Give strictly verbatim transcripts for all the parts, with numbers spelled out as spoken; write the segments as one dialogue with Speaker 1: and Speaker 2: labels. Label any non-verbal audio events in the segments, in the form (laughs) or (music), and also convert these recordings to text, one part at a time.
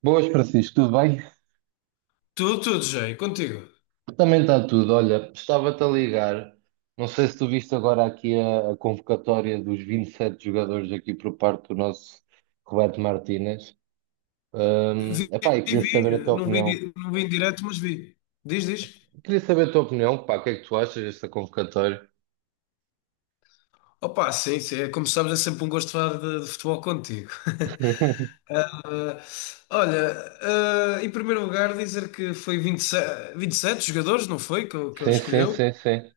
Speaker 1: Boas, Francisco, tudo bem?
Speaker 2: Tudo, tudo, Jay, contigo.
Speaker 1: Também está tudo. Olha, estava-te a ligar. Não sei se tu viste agora aqui a, a convocatória dos vinte e sete jogadores aqui por parte do nosso Roberto Martínez. Hum,
Speaker 2: Vi,
Speaker 1: epá, e queria saber a
Speaker 2: vi,
Speaker 1: tua
Speaker 2: não vi,
Speaker 1: opinião.
Speaker 2: di- não vi em direto, mas vi. Diz, diz.
Speaker 1: Queria saber a tua opinião, pá, o que é que tu achas desta convocatória?
Speaker 2: Opa, sim, sim, é, como sabes, é sempre um gosto falar de, de futebol contigo.
Speaker 1: (laughs)
Speaker 2: Olha, eh, em primeiro lugar, dizer que foi vinte e sete, vinte e sete jogadores, não foi? Que, eu- que ele
Speaker 1: Sim, sim,
Speaker 2: escolheu.
Speaker 1: sim, sim.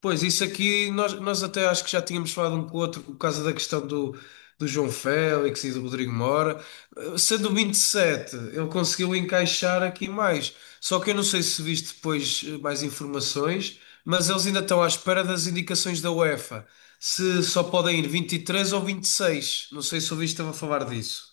Speaker 2: Pois, isso aqui nós, nós até acho que já tínhamos falado um com o outro por causa da questão do, do João Félix e do Rodrigo Mora. Eh, Sendo o vinte e sete, ele conseguiu encaixar aqui mais. Só que eu não sei se viste depois eh, mais informações, mas eles ainda estão à espera das indicações da UEFA. Se só podem ir vinte e três ou vinte e seis. Não sei se ouviste a falar disso.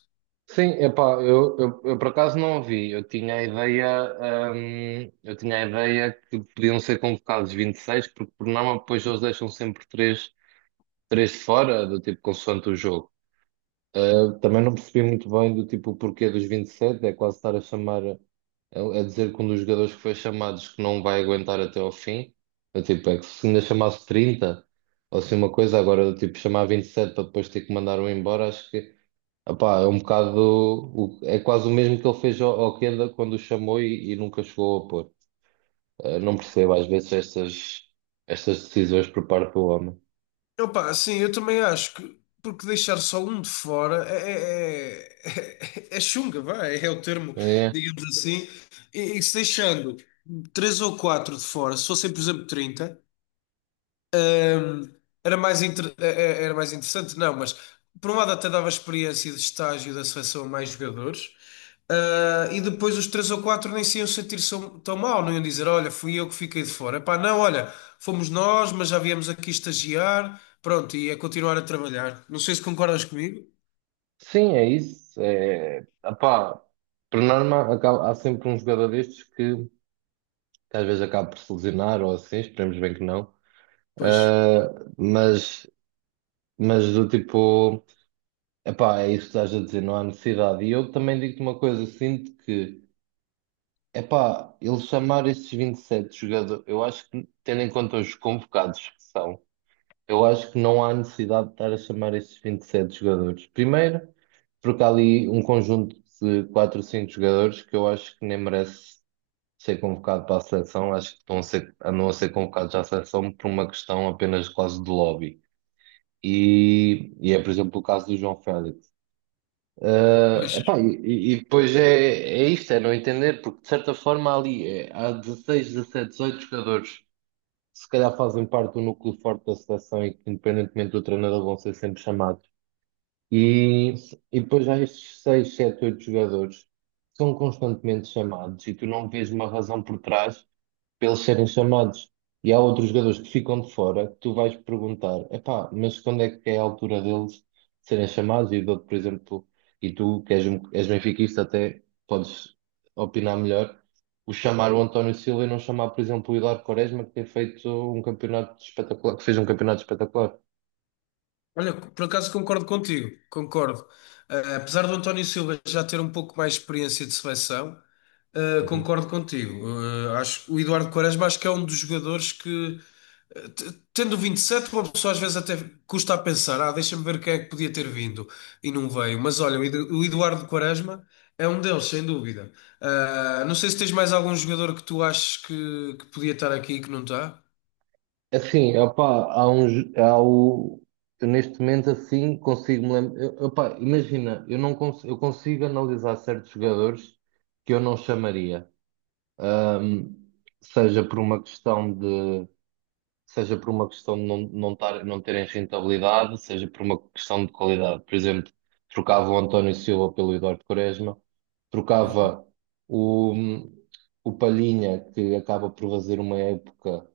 Speaker 1: Sim, epá, eu, eu, eu por acaso não ouvi. Eu tinha a ideia, hum, eu tinha a ideia que podiam ser convocados vinte e seis, porque por norma depois eles deixam sempre três três fora, do tipo consoante o jogo. Uh, também não percebi muito bem do tipo o porquê dos vinte e sete, é quase estar a chamar, a, a dizer que um dos jogadores que foi chamado diz que não vai aguentar até ao fim. Eu, tipo, é que se ainda chamasse trinta ou assim uma coisa, agora do tipo chamar vinte e sete para depois ter que mandar um embora, acho que opá, é um bocado, o- é quase o mesmo que ele fez ao, ao Kenda quando o chamou e, e nunca chegou a pôr. Uh, não percebo às vezes estas, estas decisões por parte do homem.
Speaker 2: Opa, sim, eu também acho que porque deixar só um de fora é, é, é, (laughs) é chunga, vá, é, o termo,
Speaker 1: É.
Speaker 2: digamos assim. E, e se deixando três ou quatro de fora, se fossem, por exemplo, trinta. Hum, era mais, inter- eh, eh, era mais interessante, não, mas por um lado até dava experiência de estágio da seleção a mais jogadores. Ah, e depois os três ou quatro nem se iam sentir so- tão mal, não iam dizer, olha, fui eu que fiquei de fora. Epá, não, olha, fomos nós, mas já viemos aqui estagiar, pronto, e a continuar a trabalhar. Não sei se concordas comigo.
Speaker 1: Sim, é isso. É, epá, por norma, acaba- há sempre um jogador destes que, que às vezes acaba por se lesionar ou assim, esperemos bem que não.
Speaker 2: Pois,
Speaker 1: Ah, mas, mas do tipo, epá, é isso que estás a dizer, não há necessidade. E eu também digo-te uma coisa, sinto que, epá, eles chamar esses vinte e sete jogadores, eu acho que, tendo em conta os convocados que são. Eu acho que não há necessidade de estar a chamar esses vinte e sete jogadores. Primeiro, porque há ali um conjunto de quatro ou cinco jogadores que eu acho que nem merece ser convocado para a seleção. Acho que estão a ser, andam a ser convocados à seleção por uma questão apenas quase de lobby. E, e é, por exemplo, o caso do João Félix. Ah,
Speaker 2: pois.
Speaker 1: epá, e, e depois é, é isto, é não entender, porque de certa forma há ali é, há dezesseis dezessete, dezoito jogadores se calhar fazem parte do núcleo forte da seleção e que, independentemente do treinador, vão ser sempre chamados. E, e depois há estes seis, sete, oito jogadores que são constantemente chamados e tu não vês uma razão por trás pelos serem chamados. E há outros jogadores que ficam de fora que tu vais perguntar, epá, mas quando é que é a altura deles serem chamados? E dou-te, por exemplo, e tu que és, um- és benfiquista até podes opinar melhor, o chamar o Uhum. António Silva e não chamar, por exemplo, o Hilário Quaresma, que tem feito um campeonato espetacular, que fez um campeonato espetacular.
Speaker 2: Olha, por acaso concordo contigo, concordo. Eh, apesar do António Silva já ter um pouco mais de experiência de seleção, eh, concordo contigo. Eh, acho o Eduardo Quaresma, acho que é um dos jogadores que, eh, t- tendo vinte e sete, uma pessoa às vezes até custa a pensar, ah, deixa-me ver quem é que podia ter vindo e não veio. Mas olha, o Edu- o Eduardo Quaresma é um deles, sem dúvida. Ah, não sei se tens mais algum jogador que tu achas que, que podia estar aqui e que não está.
Speaker 1: Assim, opá, há uns, há o, eu neste momento assim consigo me lembrar. Opá, imagina, eu não cons- eu consigo analisar certos jogadores que eu não chamaria, Ahm, seja por uma questão de seja por uma questão de não, não, tar, não terem rentabilidade, seja por uma questão de qualidade. Por exemplo, trocava o António Silva pelo Eduardo Quaresma,
Speaker 2: Uhum.
Speaker 1: trocava o, o Palhinha, que acaba por fazer uma época,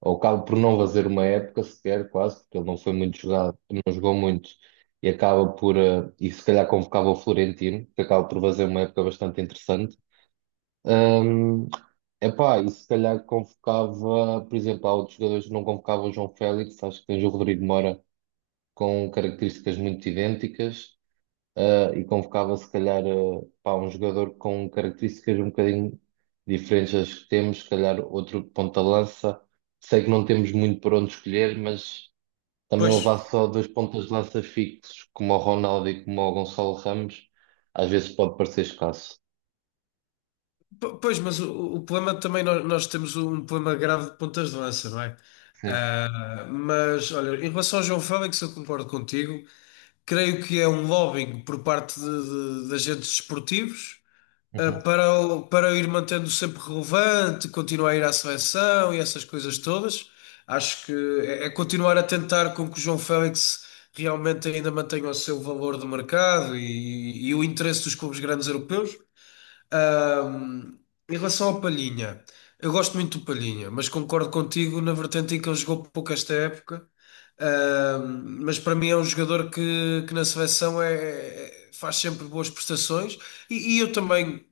Speaker 1: ou acaba por não fazer uma época sequer, quase, porque ele não foi muito jogado, não jogou muito, e acaba por, eh, e se calhar convocava o Florentino, que acaba por fazer uma época bastante interessante. Epá, e se calhar convocava, por exemplo, há outros jogadores que não convocava o João Félix, acho que tens o Rodrigo Moura com características muito idênticas, eh, e convocava se calhar eh, pá, um jogador com características um bocadinho diferentes das que temos, se calhar outro ponta-lança. Sei que não temos muito por onde escolher, mas também
Speaker 2: Pois.
Speaker 1: levar só dois pontas-lança fixos, como o Ronaldo e como o Gonçalo Ramos, às vezes pode parecer escasso.
Speaker 2: P- Pois, mas o, o problema também, nós, nós temos um problema grave de pontas de lança, não é?
Speaker 1: Sim.
Speaker 2: Ah, mas, olha, em relação ao João Félix, eu concordo contigo. Creio que é um lobbying por parte de, de- de agentes desportivos, ah, para, o- para o ir mantendo sempre relevante, continuar a ir à seleção e essas coisas todas. Acho que é, é continuar a tentar com que o João Félix realmente ainda mantenha o seu valor de mercado e, e o interesse dos clubes grandes europeus. Ahm, Em relação ao Palhinha, eu gosto muito do Palhinha, mas concordo contigo na vertente em que ele jogou pouco esta época. Ahm, mas para mim é um jogador que, que na seleção é, é- faz sempre boas prestações e, e eu também.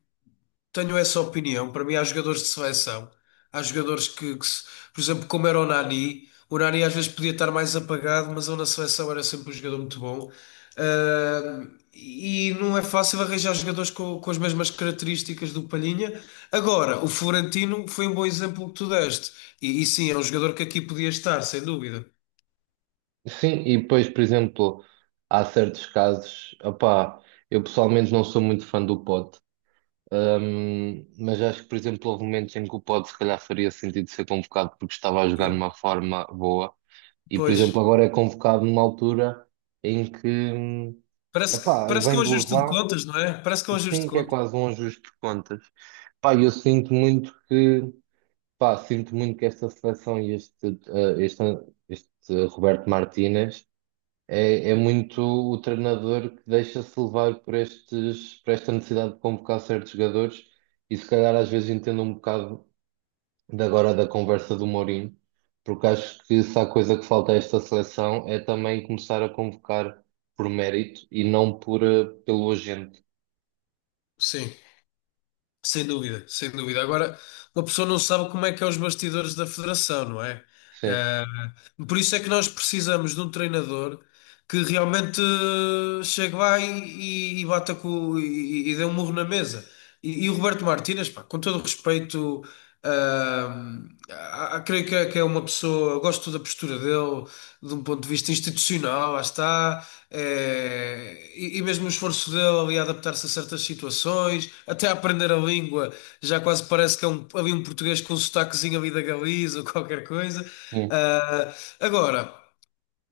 Speaker 2: Tenho essa opinião. Para mim, há jogadores de seleção. Há jogadores que, que se- por exemplo, como era o Nani, o Nani às vezes podia estar mais apagado, mas ele na seleção era sempre um jogador muito bom. Ah, e não é fácil arranjar jogadores com, com as mesmas características do Palhinha. Agora, o Florentino foi um bom exemplo que tu deste. E, e sim, é um jogador que aqui podia estar, sem dúvida.
Speaker 1: Sim, e depois, por exemplo, há certos casos, opá, eu pessoalmente não sou muito fã do pod, hum, mas acho que, por exemplo, houve momentos em que o pod se calhar faria sentido ser convocado porque estava a jogar
Speaker 2: E,
Speaker 1: numa forma boa e, por exemplo,
Speaker 2: pois,
Speaker 1: agora é convocado numa altura em que, hum,
Speaker 2: parece, que-
Speaker 1: epá,
Speaker 2: parece que é
Speaker 1: vem
Speaker 2: um
Speaker 1: de
Speaker 2: ajuste de
Speaker 1: lesão,
Speaker 2: contas, não é? Parece que é um ajuste de
Speaker 1: sim, que é
Speaker 2: contas.
Speaker 1: quase um ajuste de contas. Pá, eu sinto muito que, pá, sinto muito que esta seleção e este, eh, este, este Roberto Martínez é, é muito o treinador que deixa-se levar por estes, por esta necessidade de convocar certos jogadores e se calhar às vezes entendo um bocado de agora da conversa do Mourinho, porque acho que se há coisa que falta a esta seleção é também começar a convocar por mérito e não por, eh, pelo agente.
Speaker 2: Sim. Sem dúvida, sem dúvida. Agora, uma pessoa não sabe como é que é os bastidores da federação, não é?
Speaker 1: Sim,
Speaker 2: Eh, por isso é que nós precisamos de um treinador que realmente eh, chegue lá e, e- e bata com, e, e dê um murro na mesa. E, e o Roberto Martínez, pá, com todo o respeito. Ah, ah, Creio que é, que é uma pessoa, gosto da postura dele, de um ponto de vista institucional, lá está, eh, e, e mesmo o esforço dele ali a adaptar-se a certas situações, até a aprender a língua, já quase parece que é um, ali um português com um sotaquezinho ali da Galiza ou qualquer coisa.
Speaker 1: sim,
Speaker 2: Ah, agora.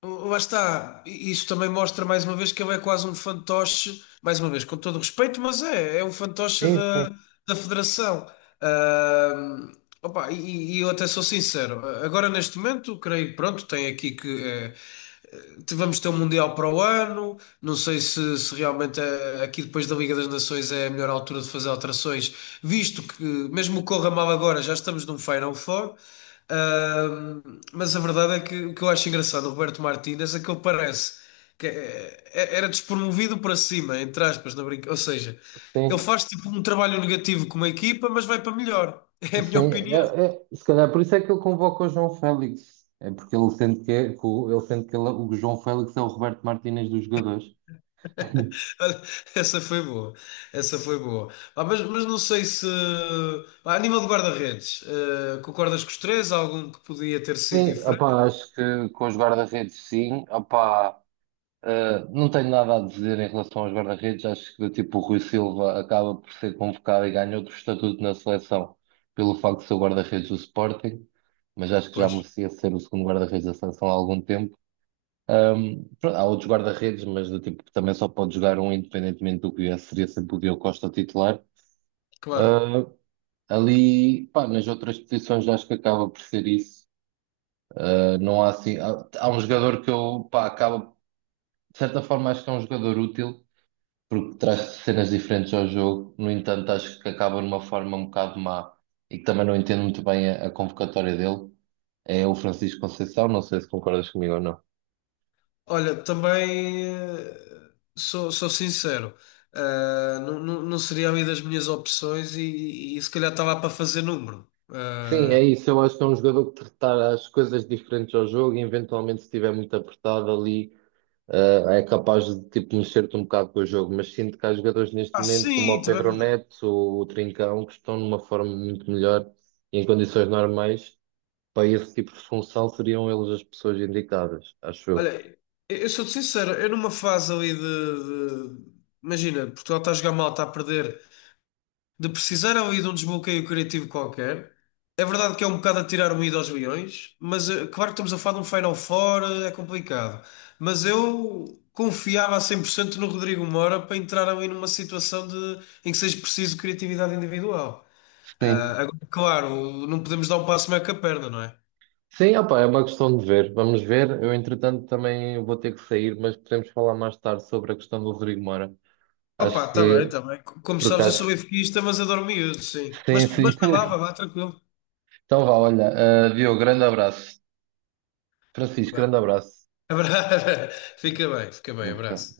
Speaker 2: Lá está, I- isso também mostra mais uma vez que ele é quase um fantoche, mais uma vez, com todo o respeito, mas é, é um fantoche
Speaker 1: sim,
Speaker 2: da,
Speaker 1: sim,
Speaker 2: da Federação. Ahm, Opa, e, e eu até sou sincero, agora neste momento, creio que pronto, tem aqui que, eh, te- vamos ter um Mundial para o ano. Não sei se, se realmente, eh, aqui depois da Liga das Nações é a melhor altura de fazer alterações, visto que, mesmo que corra mal agora, já estamos num Final Four. Ahm, mas a verdade é que o que eu acho engraçado, o Roberto Martínez, é que ele parece que eh, eh, era despromovido para cima, entre aspas, na brinca. Ou seja, ele
Speaker 1: sim.
Speaker 2: faz tipo um trabalho negativo com uma equipa, mas vai para melhor. (laughs) É a
Speaker 1: Sim.
Speaker 2: minha opinião.
Speaker 1: É- é- se calhar por isso é que ele convoca o João Félix, é porque ele sente que, é- que o, ele sente que ele- o João Félix é o Roberto Martínez dos jogadores.
Speaker 2: Olha, (laughs) essa foi boa, essa foi boa. Pá, mas, mas não sei se, pá, a nível de guarda-redes, eh, concordas com os três? Há algum que podia ter sido
Speaker 1: Sim,
Speaker 2: diferente?
Speaker 1: opá, acho que com os guarda-redes sim. Opá, eh, não tenho nada a dizer em relação aos guarda-redes. Acho que tipo, o Rui Silva acaba por ser convocado e ganha outro estatuto na seleção pelo facto de ser o guarda-redes do Sporting, mas acho que já
Speaker 2: Pois,
Speaker 1: merecia ser o segundo guarda-redes da seleção há algum tempo. Ahm, pronto, há outros guarda-redes, mas do tipo que também só pode jogar um independentemente do que viesse, seria sempre o Diogo Costa titular.
Speaker 2: claro.
Speaker 1: Ah, ali, pá, nas outras posições acho que acaba por ser isso. Uh, não há assim. Há, há um jogador que eu, pá, acaba. De certa forma, acho que é um jogador útil, porque traz cenas diferentes ao jogo. No entanto, acho que acaba numa forma um bocado má e que também não entendo muito bem a, a convocatória dele. É o Francisco Conceição, não sei se concordas comigo ou não.
Speaker 2: Olha, também, eh, sou, sou sincero, eh, não, não, não seria a minha, das minhas opções e, e se calhar estava para fazer número.
Speaker 1: Sim,
Speaker 2: Eh,
Speaker 1: é isso. Eu acho que é um jogador que traz as coisas diferentes ao jogo e, eventualmente, se estiver muito apertado ali. Uh, é capaz de tipo, mexer-te um bocado com o jogo, mas sinto que há jogadores neste
Speaker 2: ah,
Speaker 1: momento, como
Speaker 2: sim,
Speaker 1: o
Speaker 2: também.
Speaker 1: Pedro
Speaker 2: É verdade.
Speaker 1: Neto ou o Trincão, que estão numa forma muito melhor e em condições normais, para esse tipo de função seriam eles as pessoas indicadas, acho eu.
Speaker 2: Olha, eu eu sou-te sincero, eu numa fase ali de, de- imagina, Portugal está a jogar mal, está a perder, de precisar ali de um desbloqueio criativo qualquer. É verdade que é um bocado a tirar o ido aos leões, mas, eh, claro que estamos a falar de um Final Four, eh, é complicado. Mas eu confiava a cem por cento no Rodrigo Moura para entrar ali numa situação de, em que seja preciso criatividade individual.
Speaker 1: Sim.
Speaker 2: Ah, agora, claro, não podemos dar um passo meio com a perna, não é?
Speaker 1: Sim, opá, é uma questão de ver. Vamos ver. Eu, entretanto, também vou ter que sair, mas podemos falar mais tarde sobre a questão do Rodrigo Moura.
Speaker 2: Opa,
Speaker 1: Acho
Speaker 2: está bem,
Speaker 1: que,
Speaker 2: está bem. Co- Como
Speaker 1: por
Speaker 2: sabes, eu sou
Speaker 1: acaso.
Speaker 2: benfiquista, mas adoro miúdos, sim. Mas,
Speaker 1: Sim, sim.
Speaker 2: mas não vá, vá,
Speaker 1: (laughs)
Speaker 2: vá, tranquilo.
Speaker 1: Então vá, olha. Uh, Diogo, grande abraço. Francisco,
Speaker 2: Vá.
Speaker 1: grande abraço.
Speaker 2: Abra- (laughs) Fica bem, fica bem, abraço.